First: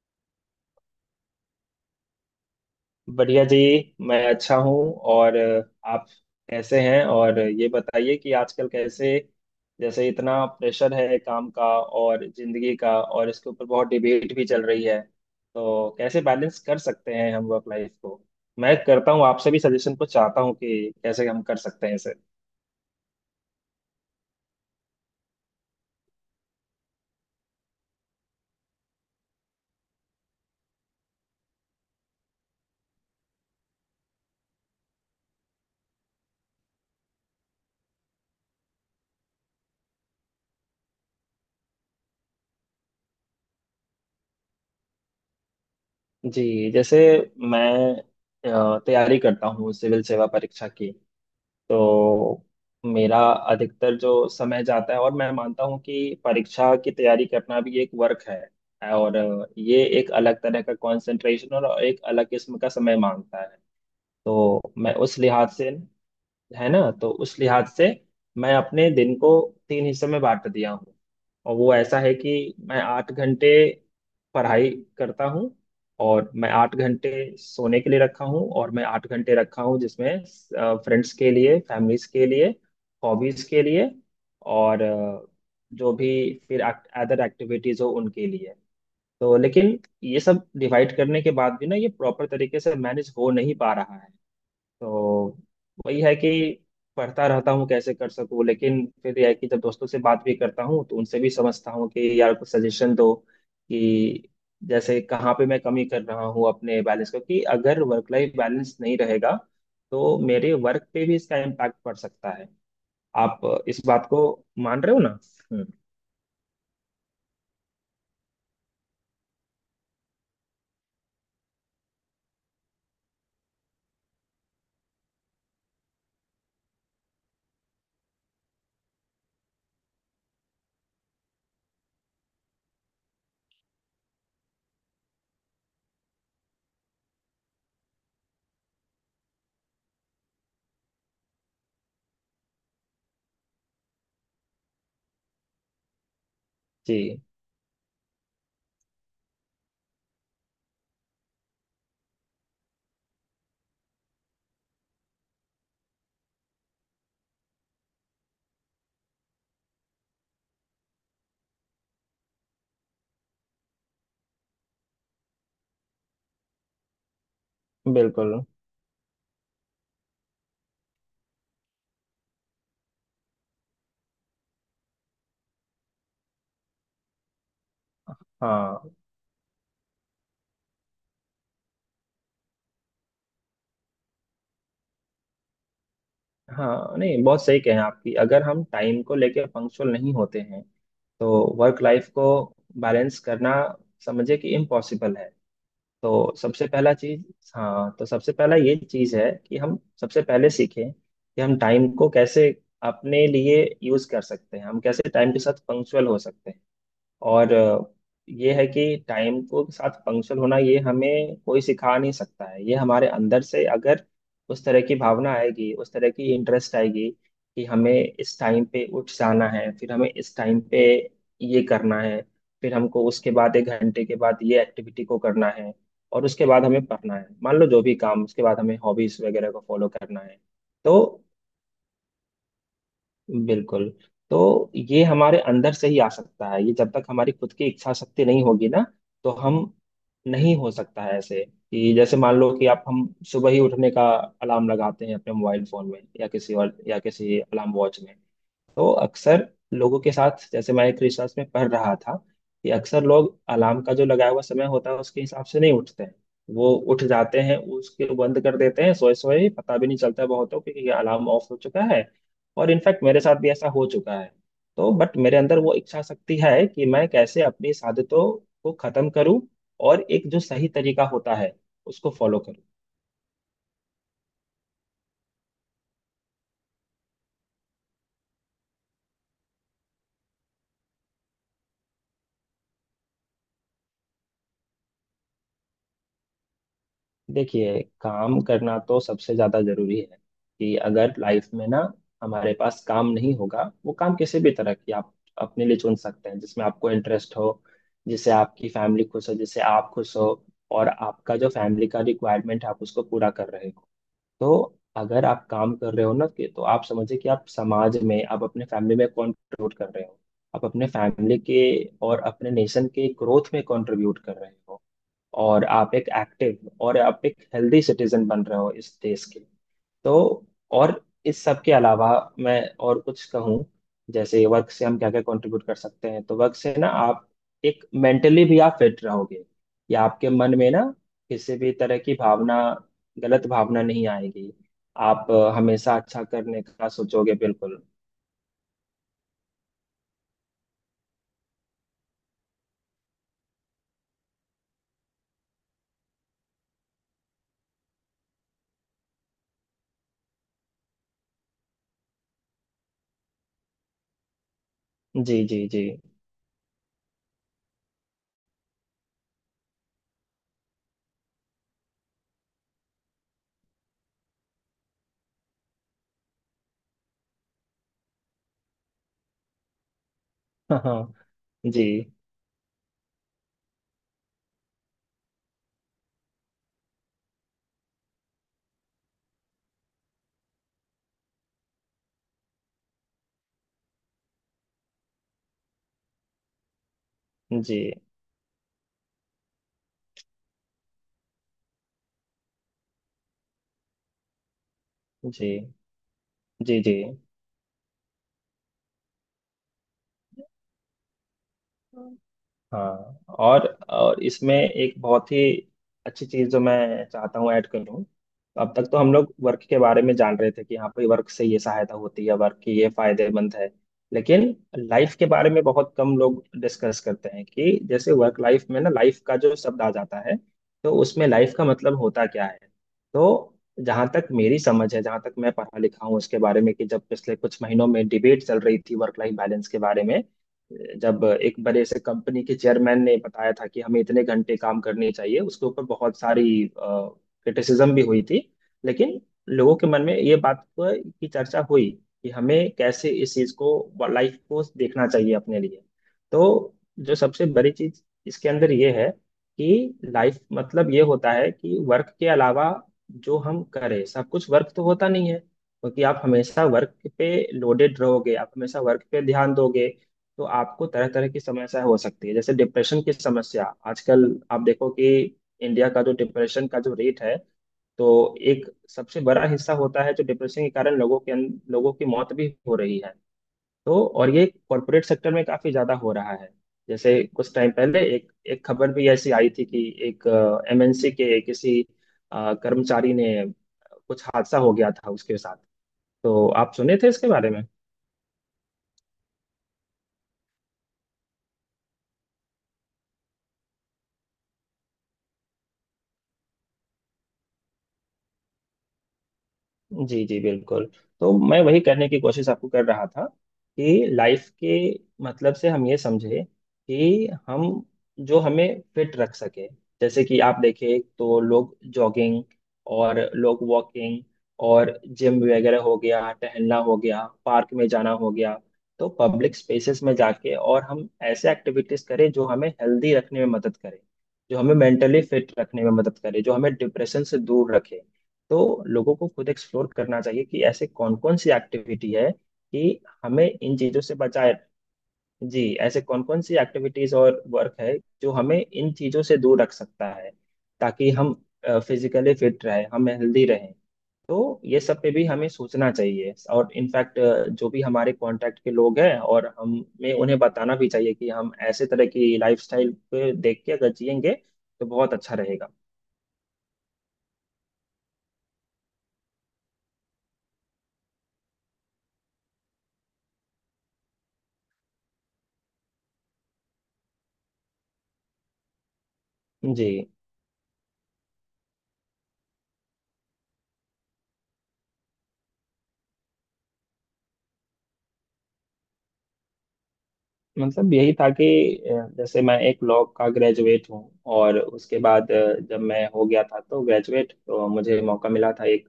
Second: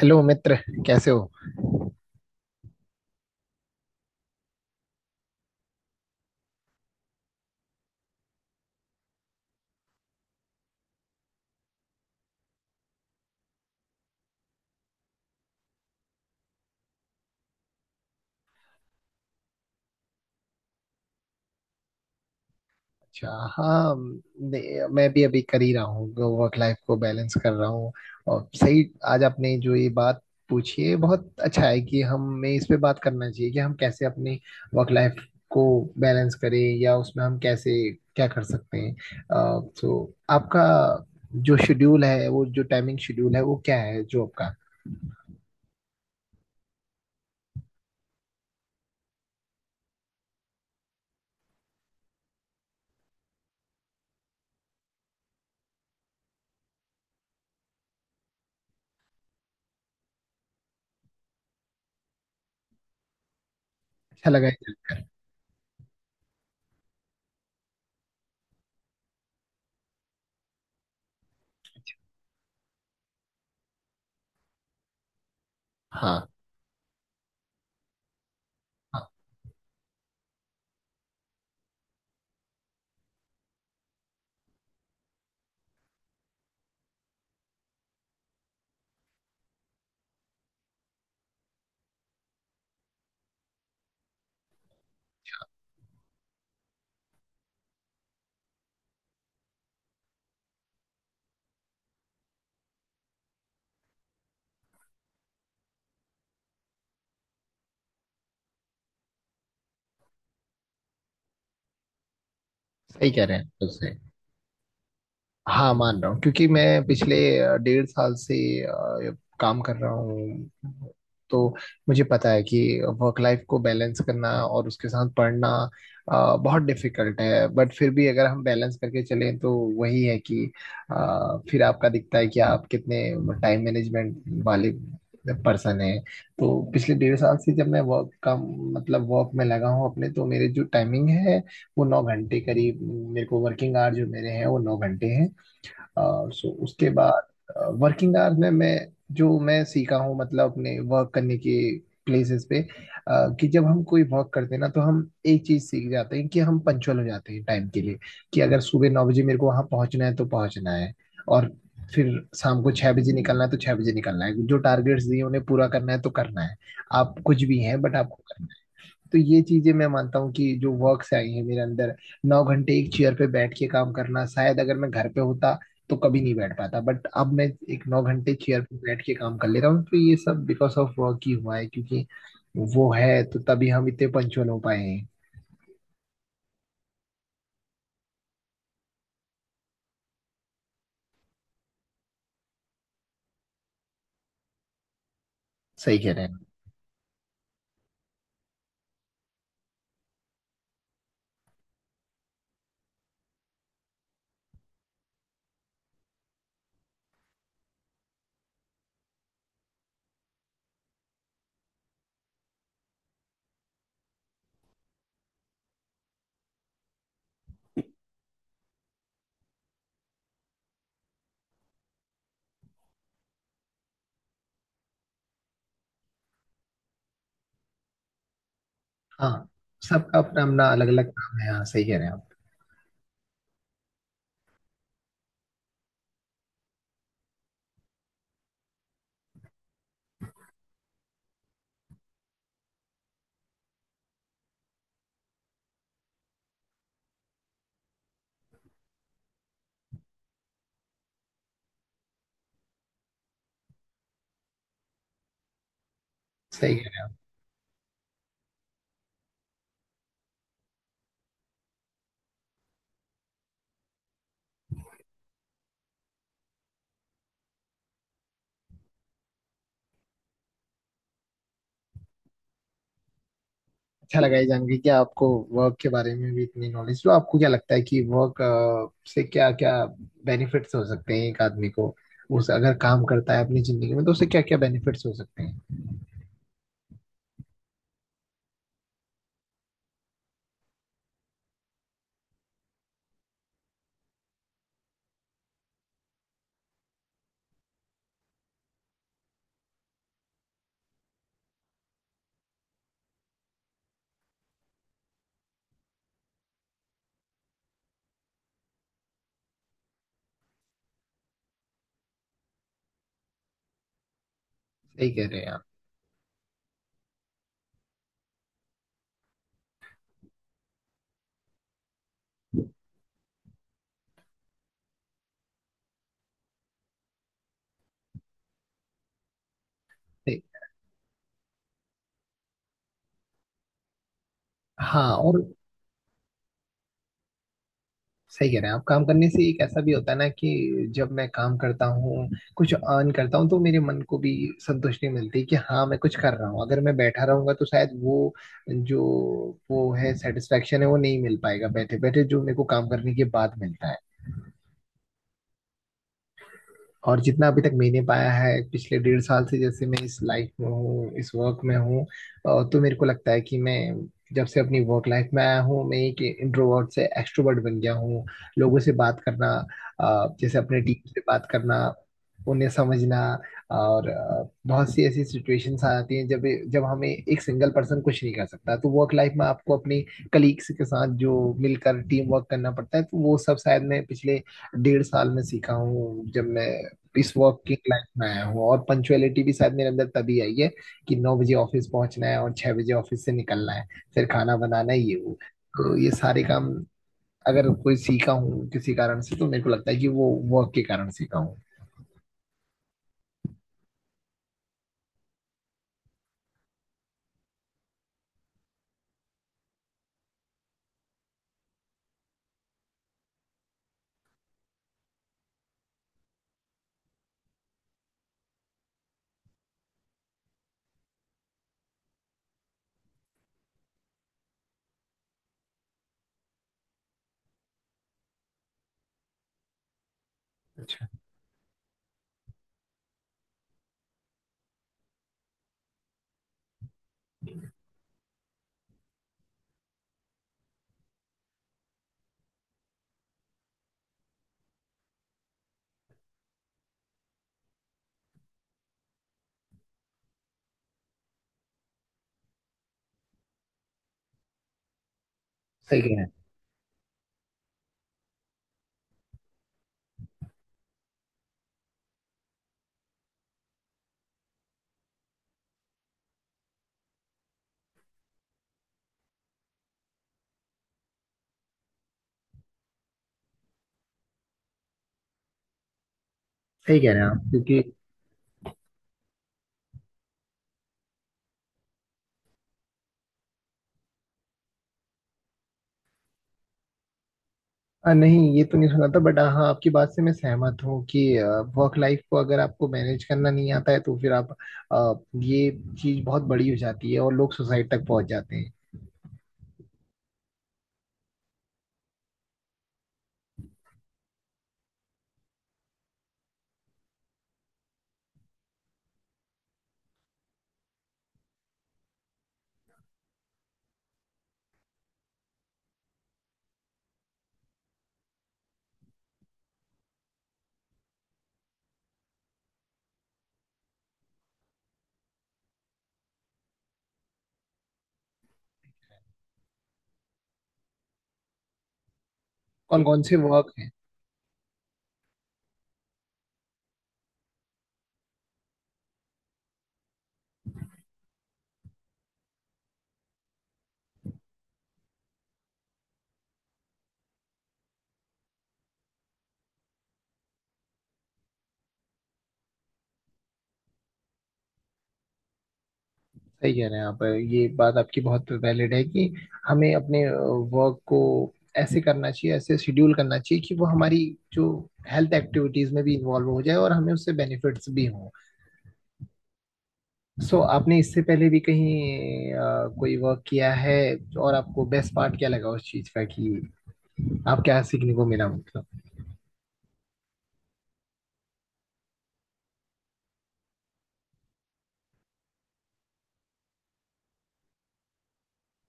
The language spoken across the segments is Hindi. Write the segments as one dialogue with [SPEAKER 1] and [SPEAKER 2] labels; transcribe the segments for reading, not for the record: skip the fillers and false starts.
[SPEAKER 1] हेलो मित्र, कैसे हो।
[SPEAKER 2] बढ़िया जी। मैं अच्छा हूँ, और आप कैसे हैं? और ये बताइए कि आजकल कैसे, जैसे इतना प्रेशर है काम का और जिंदगी का, और इसके ऊपर बहुत डिबेट भी चल रही है, तो कैसे बैलेंस कर सकते हैं हम वर्क लाइफ को? मैं करता हूँ, आपसे भी सजेशन को चाहता हूँ कि कैसे हम कर सकते हैं इसे।
[SPEAKER 1] अच्छा। हाँ। मैं भी अभी कर ही रहा हूँ, वर्क लाइफ को बैलेंस कर रहा हूँ। और सही, आज आपने जो ये बात पूछी है बहुत अच्छा है कि हमें इस पे बात करना चाहिए कि हम कैसे अपने वर्क लाइफ को बैलेंस करें या उसमें हम कैसे क्या कर सकते हैं। तो आपका जो शेड्यूल है, वो जो टाइमिंग शेड्यूल है वो क्या है जो आपका।
[SPEAKER 2] जी, जैसे मैं तैयारी करता हूँ सिविल सेवा परीक्षा की। तो मेरा अधिकतर जो समय जाता है, और मैं मानता हूँ कि परीक्षा की तैयारी करना भी एक वर्क है। और ये एक अलग तरह का कंसंट्रेशन और एक अलग किस्म का समय मांगता है।
[SPEAKER 1] अच्छा लगा है
[SPEAKER 2] तो मैं
[SPEAKER 1] जानकर।
[SPEAKER 2] उस लिहाज से, है ना, तो उस लिहाज से मैं अपने दिन को तीन हिस्सों में बांट दिया हूँ। और वो ऐसा है कि मैं 8 घंटे पढ़ाई करता हूँ,
[SPEAKER 1] हाँ
[SPEAKER 2] और मैं 8 घंटे सोने के लिए रखा हूँ, और मैं आठ
[SPEAKER 1] हाँ,
[SPEAKER 2] घंटे रखा हूँ जिसमें फ्रेंड्स के लिए, फैमिलीज के लिए, हॉबीज के लिए, और जो भी फिर अदर एक्टिविटीज हो उनके लिए। तो लेकिन ये सब डिवाइड करने के बाद भी ना, ये प्रॉपर तरीके से मैनेज हो नहीं पा रहा है। तो वही है कि पढ़ता रहता हूँ कैसे कर सकूँ, लेकिन फिर यह है कि जब दोस्तों से बात भी करता हूँ तो उनसे भी समझता हूँ कि यार कुछ सजेशन दो कि जैसे कहाँ पे मैं कमी कर रहा हूँ अपने बैलेंस को। कि अगर वर्क लाइफ बैलेंस नहीं रहेगा तो मेरे वर्क पे भी इसका इम्पैक्ट पड़ सकता है।
[SPEAKER 1] सही कह रहे
[SPEAKER 2] आप
[SPEAKER 1] हैं, बिल्कुल
[SPEAKER 2] इस बात
[SPEAKER 1] सही।
[SPEAKER 2] को मान रहे हो ना? हम्म,
[SPEAKER 1] हाँ मान रहा हूँ, क्योंकि मैं पिछले डेढ़ साल से काम कर रहा हूँ। तो मुझे पता है कि वर्क लाइफ को बैलेंस करना और उसके साथ पढ़ना बहुत डिफिकल्ट है, बट फिर भी अगर हम बैलेंस करके चलें तो वही है कि फिर आपका दिखता है कि आप कितने टाइम मैनेजमेंट वाले पर्सन हैं। तो पिछले डेढ़ साल से जब मैं वर्क का मतलब वर्क में लगा हूँ अपने, तो मेरे जो टाइमिंग है वो 9 घंटे करीब, मेरे को वर्किंग आवर जो मेरे हैं वो 9 घंटे हैं। सो उसके
[SPEAKER 2] जी
[SPEAKER 1] बाद वर्किंग आवर्स में मैं जो मैं सीखा हूँ मतलब अपने वर्क करने के प्लेसेस पे, कि जब हम कोई वर्क करते हैं ना तो हम एक चीज सीख जाते हैं कि हम पंचुअल हो जाते हैं टाइम के लिए। कि अगर सुबह 9 बजे मेरे को वहां पहुंचना है तो पहुंचना है, और फिर शाम को 6 बजे निकलना है तो 6 बजे निकलना है, जो टारगेट्स दिए उन्हें पूरा करना है तो करना है। आप कुछ भी हैं बट आपको
[SPEAKER 2] बिल्कुल।
[SPEAKER 1] करना है। तो ये चीजें मैं मानता हूँ कि जो वर्क से आई है मेरे अंदर। 9 घंटे एक चेयर पे बैठ के काम करना, शायद अगर मैं घर पे होता तो कभी नहीं बैठ पाता, बट अब मैं एक 9 घंटे चेयर पे
[SPEAKER 2] हाँ।
[SPEAKER 1] बैठ के काम कर ले रहा हूँ, तो ये सब बिकॉज ऑफ वर्क ही हुआ है। क्योंकि वो है तो तभी हम इतने पंचुअल हो पाए हैं।
[SPEAKER 2] हाँ नहीं, बहुत सही कहें आपकी। अगर हम टाइम को लेके पंक्चुअल नहीं होते हैं तो वर्क लाइफ को बैलेंस करना, समझे कि इम्पॉसिबल है।
[SPEAKER 1] सही कह रहे
[SPEAKER 2] तो
[SPEAKER 1] हैं।
[SPEAKER 2] सबसे पहला चीज, हाँ, तो सबसे पहला ये चीज है कि हम सबसे पहले सीखें कि हम टाइम को कैसे अपने लिए यूज कर सकते हैं, हम कैसे टाइम के साथ पंक्चुअल हो सकते हैं। और ये है कि टाइम को के साथ पंक्चुअल होना, ये हमें कोई सिखा नहीं सकता है। ये हमारे अंदर से अगर उस तरह की भावना आएगी, उस तरह की इंटरेस्ट आएगी, कि हमें इस टाइम पे उठ जाना है, फिर हमें इस टाइम पे ये करना है, फिर हमको उसके बाद 1 घंटे के बाद ये एक्टिविटी को करना है, और उसके बाद हमें पढ़ना है, मान लो जो भी काम, उसके बाद हमें हॉबीज
[SPEAKER 1] हाँ,
[SPEAKER 2] वगैरह को फॉलो
[SPEAKER 1] सबका
[SPEAKER 2] करना है।
[SPEAKER 1] अपना अपना अलग अलग
[SPEAKER 2] तो
[SPEAKER 1] काम है। हाँ सही कह रहे हैं आप।
[SPEAKER 2] बिल्कुल। तो ये हमारे अंदर से ही आ सकता है, ये जब तक हमारी खुद की इच्छा शक्ति नहीं होगी ना तो हम, नहीं हो सकता है ऐसे। कि जैसे मान लो कि आप, हम सुबह ही उठने का अलार्म लगाते हैं अपने मोबाइल फोन में या किसी और या किसी अलार्म वॉच में, तो अक्सर लोगों के साथ, जैसे मैं एक रिसर्च में पढ़ रहा था कि अक्सर लोग अलार्म का जो लगाया हुआ समय होता है उसके हिसाब से नहीं उठते हैं। वो
[SPEAKER 1] सही।
[SPEAKER 2] उठ जाते हैं, उसके बंद कर देते हैं, सोए सोए पता भी नहीं चलता है बहुतों को कि ये अलार्म ऑफ हो चुका है। और इनफैक्ट मेरे साथ भी ऐसा हो चुका है। तो बट मेरे अंदर वो इच्छा शक्ति है कि मैं कैसे अपनी इस आदतों को खत्म करूं, और एक जो सही तरीका होता है उसको फॉलो।
[SPEAKER 1] अच्छा लगा ये जान के कि आपको वर्क के बारे में भी इतनी नॉलेज। तो आपको क्या लगता है कि वर्क से क्या क्या बेनिफिट्स हो सकते हैं एक आदमी को, उस अगर काम करता है अपनी जिंदगी में तो उसे क्या क्या बेनिफिट्स हो सकते हैं।
[SPEAKER 2] देखिए, काम करना तो सबसे ज्यादा जरूरी है। कि अगर लाइफ में ना हमारे पास काम नहीं होगा, वो काम किसी भी तरह की आप अपने लिए चुन सकते हैं जिसमें आपको इंटरेस्ट हो, जिससे आपकी फैमिली खुश हो, जिससे आप खुश हो, और आपका जो फैमिली का रिक्वायरमेंट है आप उसको पूरा कर रहे हो। तो अगर आप काम कर रहे हो ना, कि तो आप समझिए कि आप समाज में, आप अपने फैमिली में कंट्रीब्यूट कर रहे हो। आप अपने फैमिली के और अपने नेशन के ग्रोथ में कंट्रीब्यूट कर रहे हो।
[SPEAKER 1] सही कह रहे हैं आप।
[SPEAKER 2] और आप एक एक्टिव, और आप एक हेल्दी सिटीजन बन रहे हो इस देश के। तो, और इस सब के अलावा मैं और कुछ कहूँ, जैसे वर्क से हम क्या क्या कंट्रीब्यूट कर सकते हैं, तो वर्क से ना, आप एक मेंटली भी आप फिट रहोगे। या आपके
[SPEAKER 1] सही।
[SPEAKER 2] मन में ना किसी भी तरह की भावना, गलत भावना नहीं आएगी।
[SPEAKER 1] हाँ
[SPEAKER 2] आप
[SPEAKER 1] और
[SPEAKER 2] हमेशा अच्छा करने का सोचोगे, बिल्कुल।
[SPEAKER 1] सही कह रहे हैं आप, काम करने से एक ऐसा भी होता है ना कि जब मैं काम करता हूँ कुछ अर्न करता हूँ तो मेरे मन को भी संतुष्टि मिलती है कि हाँ मैं कुछ कर रहा हूँ। अगर मैं बैठा रहूंगा तो शायद वो जो वो है सेटिस्फेक्शन है वो नहीं मिल पाएगा बैठे बैठे, जो मेरे को काम करने के बाद मिलता है।
[SPEAKER 2] जी जी जी।
[SPEAKER 1] और जितना अभी तक मैंने पाया है पिछले डेढ़ साल से, जैसे मैं इस लाइफ में हूँ इस वर्क में हूँ, तो मेरे को लगता है कि मैं जब से अपनी वर्क लाइफ में आया हूँ, मैं एक इंट्रोवर्ट से एक्सट्रोवर्ट बन गया हूँ। लोगों से बात करना, जैसे अपने
[SPEAKER 2] हाँ
[SPEAKER 1] टीम
[SPEAKER 2] हाँ,
[SPEAKER 1] से बात
[SPEAKER 2] जी।
[SPEAKER 1] करना, उन्हें समझना। और बहुत सी ऐसी सिचुएशंस आ जाती हैं जब जब हमें एक सिंगल पर्सन कुछ नहीं कर सकता तो वर्क लाइफ में आपको अपने कलीग्स के साथ जो मिलकर टीम वर्क करना पड़ता है, तो वो सब शायद मैं पिछले डेढ़ साल में सीखा हूँ जब मैं इस वर्किंग
[SPEAKER 2] जी
[SPEAKER 1] लाइफ में आया हूँ। और पंचुअलिटी भी शायद मेरे अंदर तभी आई है कि 9 बजे ऑफिस पहुंचना है और 6 बजे ऑफिस से निकलना है, फिर खाना बनाना है ये वो।
[SPEAKER 2] जी
[SPEAKER 1] तो ये सारे काम
[SPEAKER 2] जी
[SPEAKER 1] अगर कोई सीखा हूँ किसी कारण से तो मेरे को लगता है कि वो वर्क के कारण सीखा हूँ।
[SPEAKER 2] जी हाँ, और इसमें एक बहुत ही अच्छी चीज़ जो मैं चाहता हूँ ऐड करूँ। अब तक तो हम लोग वर्क के बारे में जान रहे थे कि हाँ भाई, वर्क से ये सहायता होती है, वर्क की ये फायदेमंद है। लेकिन लाइफ के बारे में बहुत कम लोग डिस्कस करते हैं, कि जैसे वर्क लाइफ में ना, लाइफ का जो शब्द आ जाता है, तो उसमें लाइफ का मतलब होता क्या है? तो जहाँ तक मेरी समझ है, जहाँ तक मैं पढ़ा लिखा हूँ उसके बारे में, कि जब पिछले कुछ महीनों में डिबेट चल रही थी वर्क लाइफ बैलेंस के बारे में,
[SPEAKER 1] अच्छा।
[SPEAKER 2] जब एक बड़े से कंपनी के चेयरमैन ने बताया था कि हमें इतने घंटे काम करने चाहिए, उसके ऊपर बहुत सारी क्रिटिसिज्म भी हुई थी। लेकिन लोगों के मन में ये बात की चर्चा हुई, कि हमें कैसे इस चीज को, लाइफ को, देखना चाहिए अपने लिए। तो जो सबसे बड़ी चीज इसके अंदर ये है कि लाइफ मतलब ये होता है कि वर्क के अलावा जो हम करें, सब कुछ वर्क तो होता नहीं है,
[SPEAKER 1] सही
[SPEAKER 2] क्योंकि
[SPEAKER 1] कह
[SPEAKER 2] आप
[SPEAKER 1] रहे हैं।
[SPEAKER 2] हमेशा वर्क पे लोडेड रहोगे, आप हमेशा वर्क पे ध्यान दोगे तो आपको तरह तरह की समस्या हो सकती है। जैसे डिप्रेशन की समस्या आजकल, आप देखो कि इंडिया का जो डिप्रेशन का जो रेट है, तो एक सबसे बड़ा हिस्सा होता है जो डिप्रेशन के कारण लोगों के लोगों की मौत भी हो रही है। तो, और ये कॉरपोरेट सेक्टर में काफी ज्यादा हो रहा है।
[SPEAKER 1] सही कह रहे
[SPEAKER 2] जैसे
[SPEAKER 1] हैं आप,
[SPEAKER 2] कुछ टाइम
[SPEAKER 1] क्योंकि
[SPEAKER 2] पहले एक एक खबर भी ऐसी आई थी कि एक एमएनसी के किसी कर्मचारी ने, कुछ हादसा हो गया था उसके साथ। तो आप सुने थे इसके बारे में?
[SPEAKER 1] नहीं ये तो नहीं सुना था, बट हाँ आपकी बात से मैं सहमत हूँ कि वर्क लाइफ को अगर आपको मैनेज करना नहीं आता है तो फिर आप आ, ये चीज बहुत बड़ी हो जाती है और लोग सुसाइड तक पहुंच जाते हैं।
[SPEAKER 2] जी जी बिल्कुल। तो मैं वही करने की कोशिश आपको कर रहा था कि लाइफ के मतलब से हम ये समझे कि हम, जो हमें फिट रख सके, जैसे कि आप देखें तो लोग जॉगिंग, और लोग वॉकिंग, और जिम वगैरह हो गया, टहलना हो गया, पार्क में जाना हो गया। तो पब्लिक स्पेसेस में जाके और हम ऐसे एक्टिविटीज करें जो हमें हेल्दी रखने में मदद करे, जो हमें मेंटली फिट रखने में मदद करे, जो हमें डिप्रेशन से दूर रखे। तो लोगों को खुद एक्सप्लोर करना चाहिए कि ऐसे कौन कौन सी एक्टिविटी है कि
[SPEAKER 1] कौन कौन से
[SPEAKER 2] हमें
[SPEAKER 1] वर्क।
[SPEAKER 2] इन चीजों से बचाए। जी, ऐसे कौन कौन सी एक्टिविटीज और वर्क है जो हमें इन चीजों से दूर रख सकता है, ताकि हम फिजिकली फिट रहे, हम हेल्दी रहें। तो ये सब पे भी हमें सोचना चाहिए। और इनफैक्ट, जो भी हमारे कांटेक्ट के लोग हैं, और हमें उन्हें बताना भी चाहिए कि हम ऐसे तरह की लाइफस्टाइल पे देख के अगर जिएंगे तो बहुत अच्छा रहेगा।
[SPEAKER 1] सही कह रहे हैं आप, ये बात आपकी बहुत वैलिड है कि हमें अपने वर्क को ऐसे करना चाहिए, ऐसे शेड्यूल करना चाहिए कि वो हमारी जो हेल्थ एक्टिविटीज में भी इन्वॉल्व हो जाए और हमें उससे बेनिफिट्स भी हों।
[SPEAKER 2] जी,
[SPEAKER 1] सो आपने इससे पहले भी कहीं कोई वर्क किया है, और आपको बेस्ट पार्ट क्या लगा उस चीज का, कि आप क्या सीखने को मिला मतलब।
[SPEAKER 2] मतलब यही था कि जैसे मैं एक लॉ का ग्रेजुएट हूँ, और उसके बाद जब मैं हो गया था तो ग्रेजुएट, तो मुझे मौका मिला था एक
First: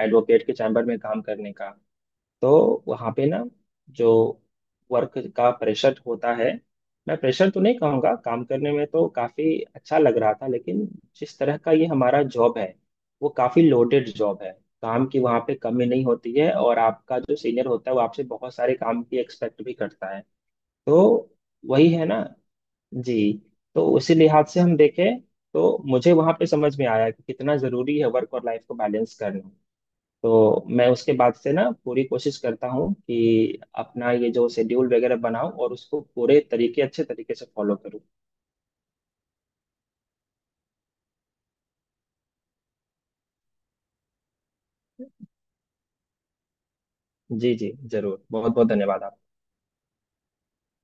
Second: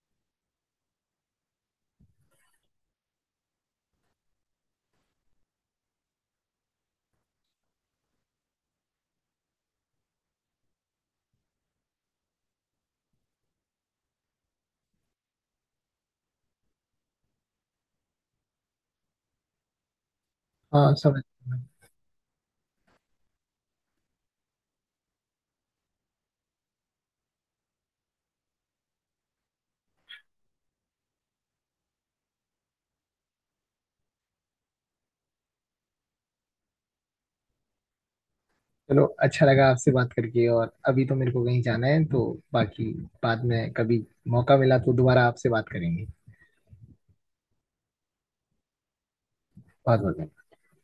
[SPEAKER 2] एडवोकेट के चैम्बर में काम करने का। तो वहाँ पे ना, जो वर्क का प्रेशर होता है, मैं प्रेशर तो नहीं कहूँगा, काम करने में तो काफ़ी अच्छा लग रहा था, लेकिन जिस तरह का ये हमारा जॉब है, वो काफ़ी लोडेड जॉब है। काम की वहाँ पे कमी नहीं होती है, और आपका जो सीनियर होता है वो आपसे बहुत सारे काम की एक्सपेक्ट भी करता है।
[SPEAKER 1] हाँ समझ।
[SPEAKER 2] तो वही है ना। जी। तो उसी लिहाज से हम देखें तो मुझे वहां पे समझ में आया कि कितना जरूरी है वर्क और लाइफ को बैलेंस करना। तो मैं उसके बाद से ना पूरी कोशिश करता हूँ कि अपना ये जो शेड्यूल वगैरह बनाऊं और उसको पूरे तरीके अच्छे तरीके से फॉलो करूँ।
[SPEAKER 1] चलो अच्छा लगा आपसे बात करके, और अभी तो मेरे को कहीं जाना है तो बाकी बाद में कभी मौका मिला तो दोबारा आपसे बात करेंगे।
[SPEAKER 2] जी जी जरूर, बहुत बहुत धन्यवाद आपका।
[SPEAKER 1] बहुत बहुत।